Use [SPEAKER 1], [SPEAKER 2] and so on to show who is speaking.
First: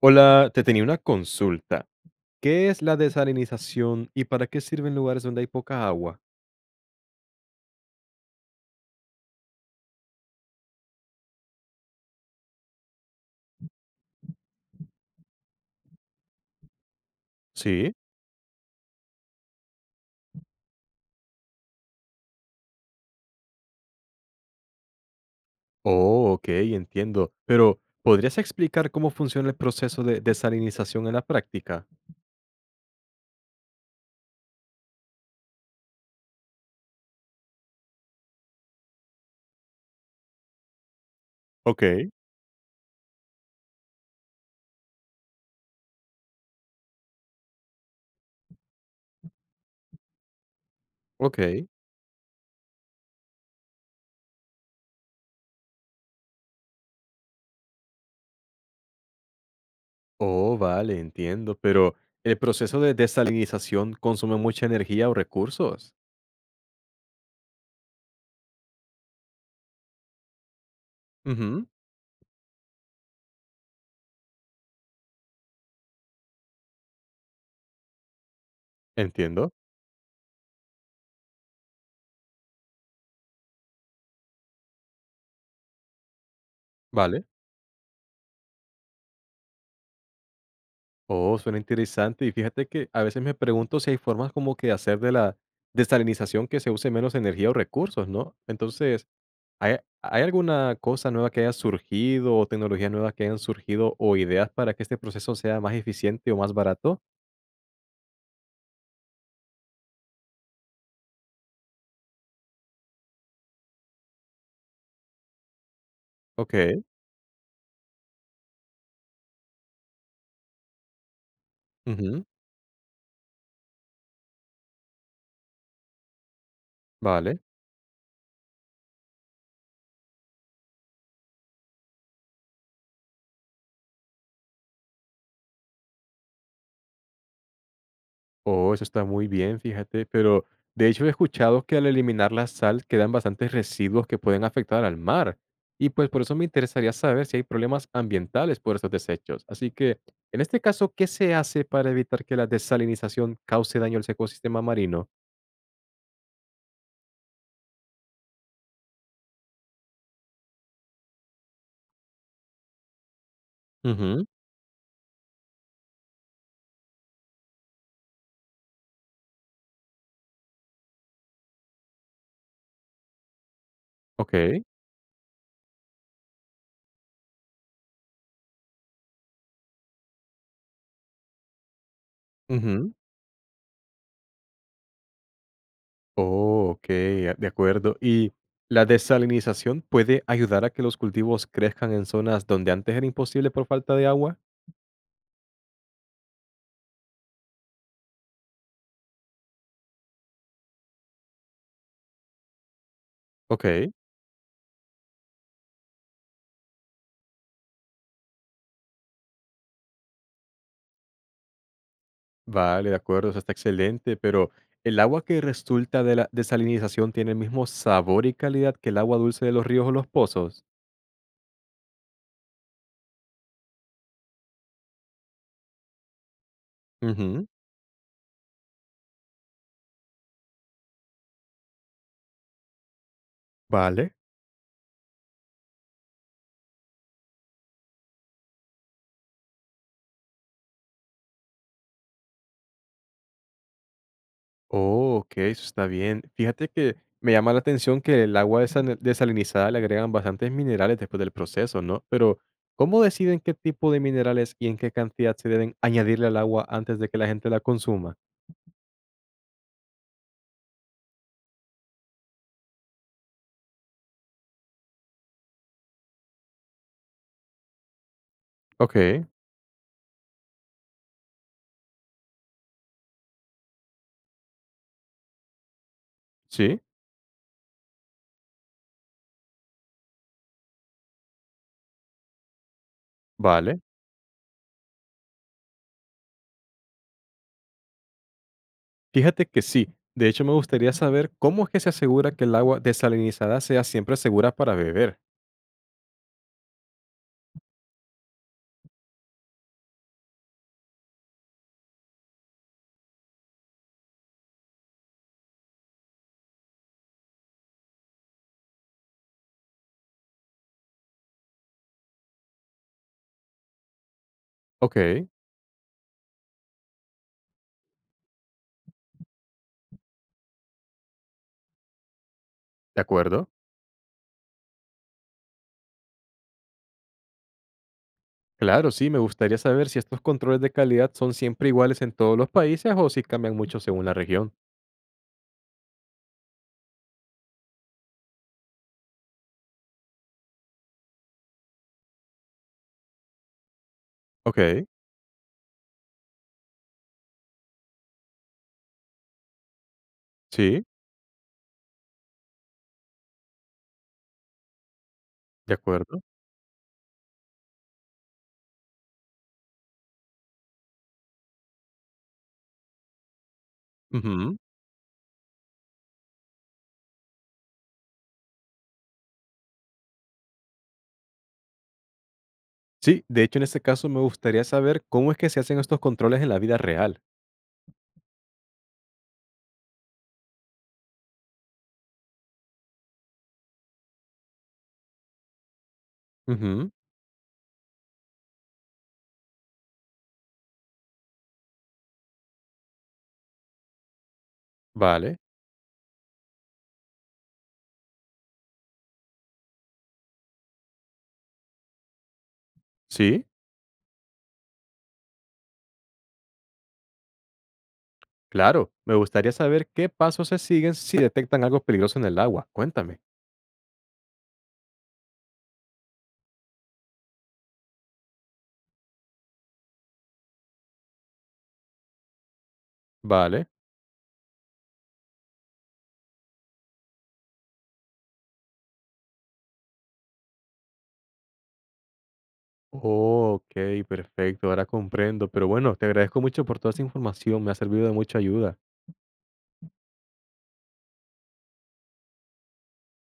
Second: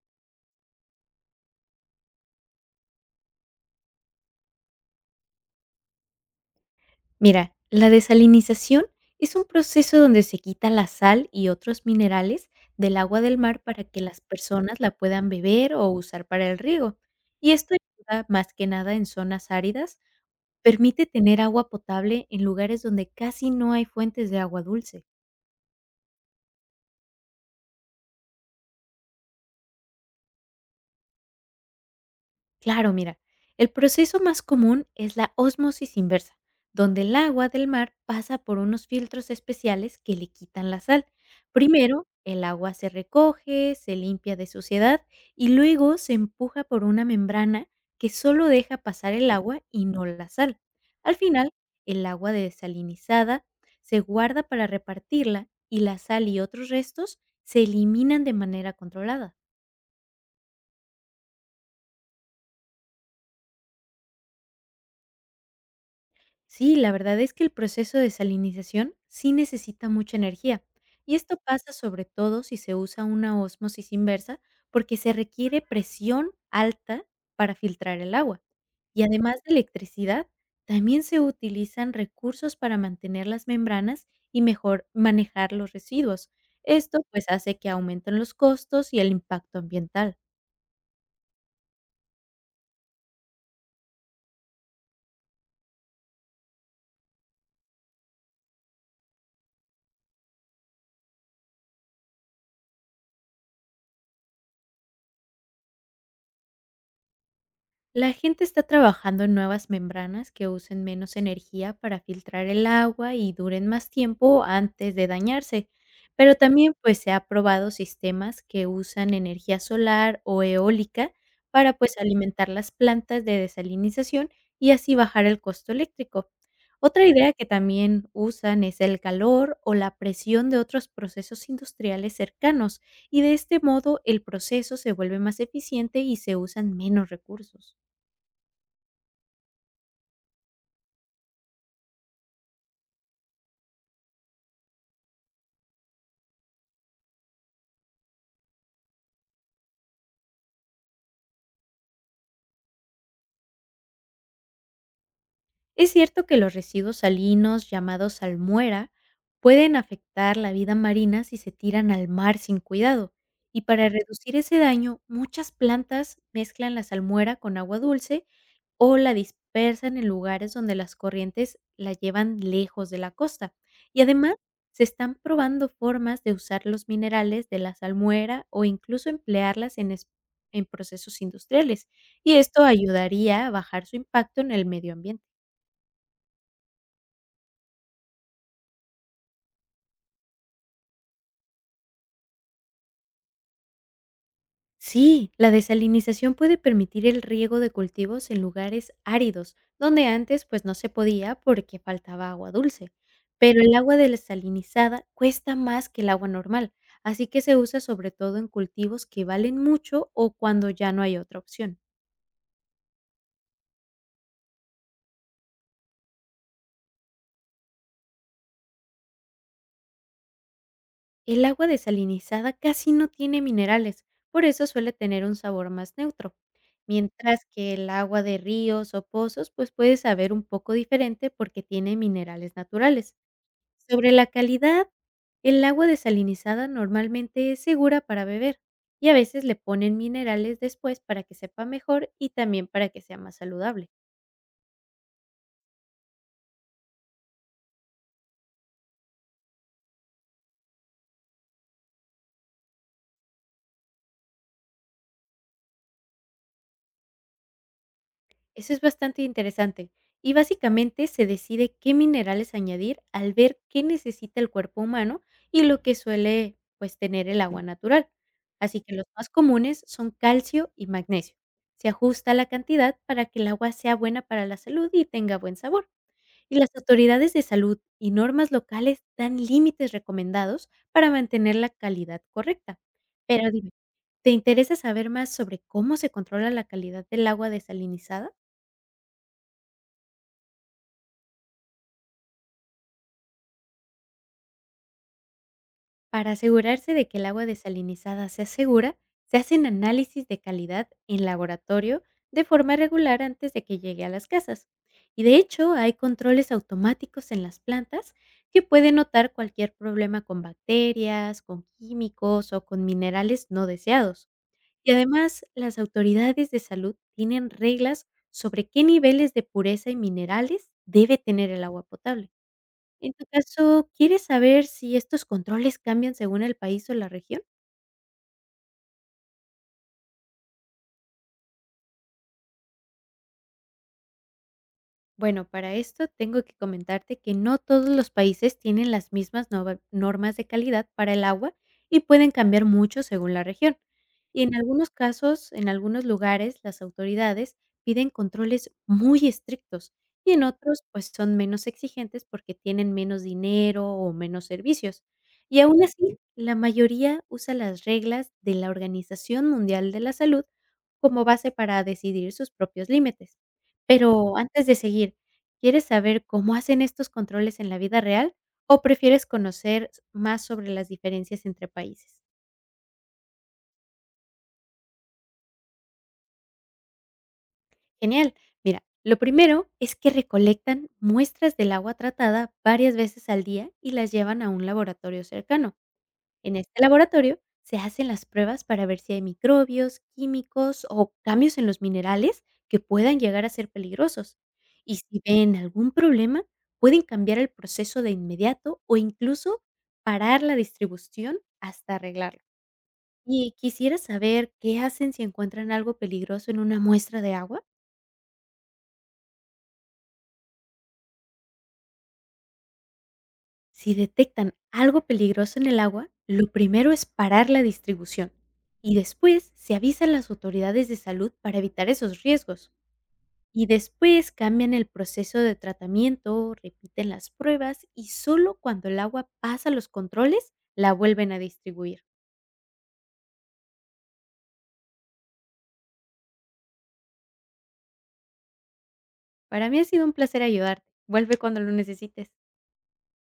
[SPEAKER 1] Hola, te tenía una consulta. ¿Qué es la desalinización y para qué sirve en lugares donde hay poca agua?
[SPEAKER 2] Mira, la desalinización es un proceso donde se quita la sal y otros minerales del agua del mar para que las personas la puedan beber o usar para el riego. Y esto
[SPEAKER 1] Sí.
[SPEAKER 2] ayuda más que nada en zonas áridas, permite tener agua potable en lugares donde casi no hay fuentes de agua dulce.
[SPEAKER 1] Oh, ok, entiendo. Pero, ¿podrías explicar cómo funciona el proceso de desalinización en la práctica?
[SPEAKER 2] Claro, mira, el proceso más común es la ósmosis inversa, donde el agua del mar pasa por unos filtros especiales que le quitan la sal.
[SPEAKER 1] Ok,
[SPEAKER 2] Primero, el agua se recoge, se limpia de suciedad y luego se empuja por una membrana que solo deja pasar el agua y no la sal. Al final,
[SPEAKER 1] ok.
[SPEAKER 2] el agua desalinizada se guarda para repartirla, y la sal y otros restos se eliminan de manera controlada.
[SPEAKER 1] Oh, vale, entiendo. Pero, ¿el proceso de desalinización consume mucha energía o recursos?
[SPEAKER 2] Sí, la verdad es que el proceso de salinización sí necesita mucha energía, y esto
[SPEAKER 1] Ujú,
[SPEAKER 2] pasa sobre todo si se usa una ósmosis inversa, porque se requiere presión alta para filtrar el agua. Y además
[SPEAKER 1] entiendo.
[SPEAKER 2] de electricidad, también se utilizan recursos para mantener las membranas y mejor manejar los residuos. Esto
[SPEAKER 1] Vale.
[SPEAKER 2] pues hace que aumenten los costos y el impacto ambiental.
[SPEAKER 1] Oh, suena interesante. Y fíjate que a veces me pregunto si hay formas como que de hacer de la desalinización que se use menos energía o recursos, ¿no? Entonces, ¿hay, hay alguna cosa nueva que haya surgido o tecnologías nuevas que hayan surgido o ideas para que este proceso sea más eficiente o más barato?
[SPEAKER 2] La gente está trabajando en nuevas membranas que usen menos energía para filtrar el agua y duren más tiempo antes de dañarse, pero también
[SPEAKER 1] Ok.
[SPEAKER 2] pues se ha probado sistemas que usan energía solar o eólica para pues
[SPEAKER 1] Ujú,
[SPEAKER 2] alimentar las plantas de desalinización y así bajar el costo eléctrico. Otra idea
[SPEAKER 1] vale.
[SPEAKER 2] que también usan es el calor o la presión de otros procesos industriales cercanos, y de este modo el proceso se vuelve más eficiente y se usan menos recursos.
[SPEAKER 1] Oh, eso está muy bien, fíjate, pero de hecho he escuchado que al eliminar la sal quedan bastantes residuos que pueden afectar al mar. Y pues por eso me interesaría saber si hay problemas ambientales por estos desechos. Así que, en este caso, ¿qué se hace para evitar que la desalinización cause daño al ecosistema marino?
[SPEAKER 2] Es cierto que los residuos salinos, llamados salmuera, pueden afectar la vida marina si se tiran al mar sin cuidado. Y para
[SPEAKER 1] Ujú,
[SPEAKER 2] reducir ese daño, muchas plantas mezclan la salmuera con agua dulce o la dispersan en lugares donde las corrientes la llevan lejos de la costa. Y además,
[SPEAKER 1] ok.
[SPEAKER 2] se están probando formas de usar los minerales de la salmuera o incluso emplearlas en, en procesos industriales. Y esto
[SPEAKER 1] Ujú.
[SPEAKER 2] ayudaría a bajar su impacto en el medio ambiente.
[SPEAKER 1] Oh, ok, de acuerdo. ¿Y la desalinización puede ayudar a que los cultivos crezcan en zonas donde antes era imposible por falta de agua?
[SPEAKER 2] Sí, la desalinización puede permitir el riego de cultivos en lugares áridos, donde antes pues no se podía porque faltaba agua dulce. Pero el
[SPEAKER 1] Ok.
[SPEAKER 2] agua desalinizada cuesta más que el agua normal, así que se usa sobre todo en cultivos que valen mucho o cuando ya no hay otra opción.
[SPEAKER 1] Vale, de acuerdo, eso está excelente, pero ¿el agua que resulta de la desalinización tiene el mismo sabor y calidad que el agua dulce de los ríos o los pozos?
[SPEAKER 2] El agua desalinizada casi no tiene minerales, por eso suele tener un sabor más neutro, mientras
[SPEAKER 1] Ujú,
[SPEAKER 2] que el agua de ríos o pozos pues puede saber un poco diferente porque tiene minerales naturales.
[SPEAKER 1] vale.
[SPEAKER 2] Sobre la calidad, el agua desalinizada normalmente es segura para beber, y a veces le ponen minerales después para que sepa mejor y también para que sea más saludable.
[SPEAKER 1] Oh, ok, eso está bien. Fíjate que me llama la atención que el agua desalinizada le agregan bastantes minerales después del proceso, ¿no? Pero, ¿cómo deciden qué tipo de minerales y en qué cantidad se deben añadirle al agua antes de que la gente la consuma?
[SPEAKER 2] Eso es bastante interesante, y básicamente se decide qué minerales añadir al ver qué necesita el cuerpo humano y lo que suele pues tener el agua natural. Así que
[SPEAKER 1] Ok,
[SPEAKER 2] los más comunes son calcio y magnesio. Se ajusta la cantidad para que el agua sea buena para la salud y tenga buen sabor. Y las
[SPEAKER 1] sí,
[SPEAKER 2] autoridades de salud y normas locales dan límites recomendados para mantener la calidad correcta. Pero dime,
[SPEAKER 1] vale.
[SPEAKER 2] ¿te interesa saber más sobre cómo se controla la calidad del agua desalinizada?
[SPEAKER 1] Fíjate que sí. De hecho, me gustaría saber cómo es que se asegura que el agua desalinizada sea siempre segura para beber.
[SPEAKER 2] Para asegurarse de que el agua desalinizada sea segura, se hacen análisis de calidad en laboratorio de forma regular antes de que llegue a las casas. Y de hecho, hay controles automáticos en las plantas que pueden notar cualquier problema con bacterias, con químicos o con minerales no deseados. Y
[SPEAKER 1] Ok,
[SPEAKER 2] además, las autoridades de salud tienen reglas sobre qué niveles de pureza y minerales debe tener el agua potable.
[SPEAKER 1] de
[SPEAKER 2] En tu
[SPEAKER 1] acuerdo.
[SPEAKER 2] caso, ¿quieres saber si estos controles cambian según el país o la región?
[SPEAKER 1] Claro, sí, me gustaría saber si estos controles de calidad son siempre iguales en todos los países o si cambian mucho según la región.
[SPEAKER 2] Bueno, para esto tengo que comentarte que no todos los países tienen las mismas normas de calidad para el agua, y pueden cambiar mucho según la región. Y en
[SPEAKER 1] Ok,
[SPEAKER 2] algunos casos, en algunos lugares, las autoridades piden controles muy estrictos, y en
[SPEAKER 1] sí,
[SPEAKER 2] otros, pues son menos exigentes porque tienen menos dinero o menos servicios. Y
[SPEAKER 1] de
[SPEAKER 2] aún así,
[SPEAKER 1] acuerdo.
[SPEAKER 2] la mayoría usa las reglas de la Organización Mundial de la Salud como base para decidir sus propios límites. Pero
[SPEAKER 1] Ujú.
[SPEAKER 2] antes de seguir, ¿quieres saber cómo hacen estos controles en la vida real o prefieres conocer más sobre las diferencias entre países?
[SPEAKER 1] Sí, de hecho, en este caso me gustaría saber cómo es que se hacen estos controles en la vida real.
[SPEAKER 2] Genial. Mira, lo primero es que recolectan muestras del agua tratada varias veces al día y las llevan a un laboratorio cercano. En este
[SPEAKER 1] Ujú,
[SPEAKER 2] laboratorio se hacen las pruebas para ver si hay microbios, químicos o cambios en los minerales que puedan llegar a ser peligrosos. Y si
[SPEAKER 1] vale,
[SPEAKER 2] ven algún problema, pueden cambiar el proceso de inmediato o incluso parar la distribución hasta arreglarlo.
[SPEAKER 1] sí,
[SPEAKER 2] Y quisiera saber qué hacen si encuentran algo peligroso en una muestra de agua.
[SPEAKER 1] claro. Me gustaría saber qué pasos se siguen si detectan algo peligroso en el agua. Cuéntame.
[SPEAKER 2] Si detectan algo peligroso en el agua, lo primero es parar la distribución, y después se avisan las autoridades de salud para evitar esos riesgos.
[SPEAKER 1] Vale.
[SPEAKER 2] Y después cambian el proceso de tratamiento, repiten las pruebas y solo cuando el agua pasa los controles la vuelven a distribuir.
[SPEAKER 1] Oh, ok, perfecto, ahora comprendo. Pero bueno, te agradezco mucho por toda esa información, me ha servido de mucha ayuda.
[SPEAKER 2] Para mí ha sido un placer ayudarte. Vuelve cuando lo necesites.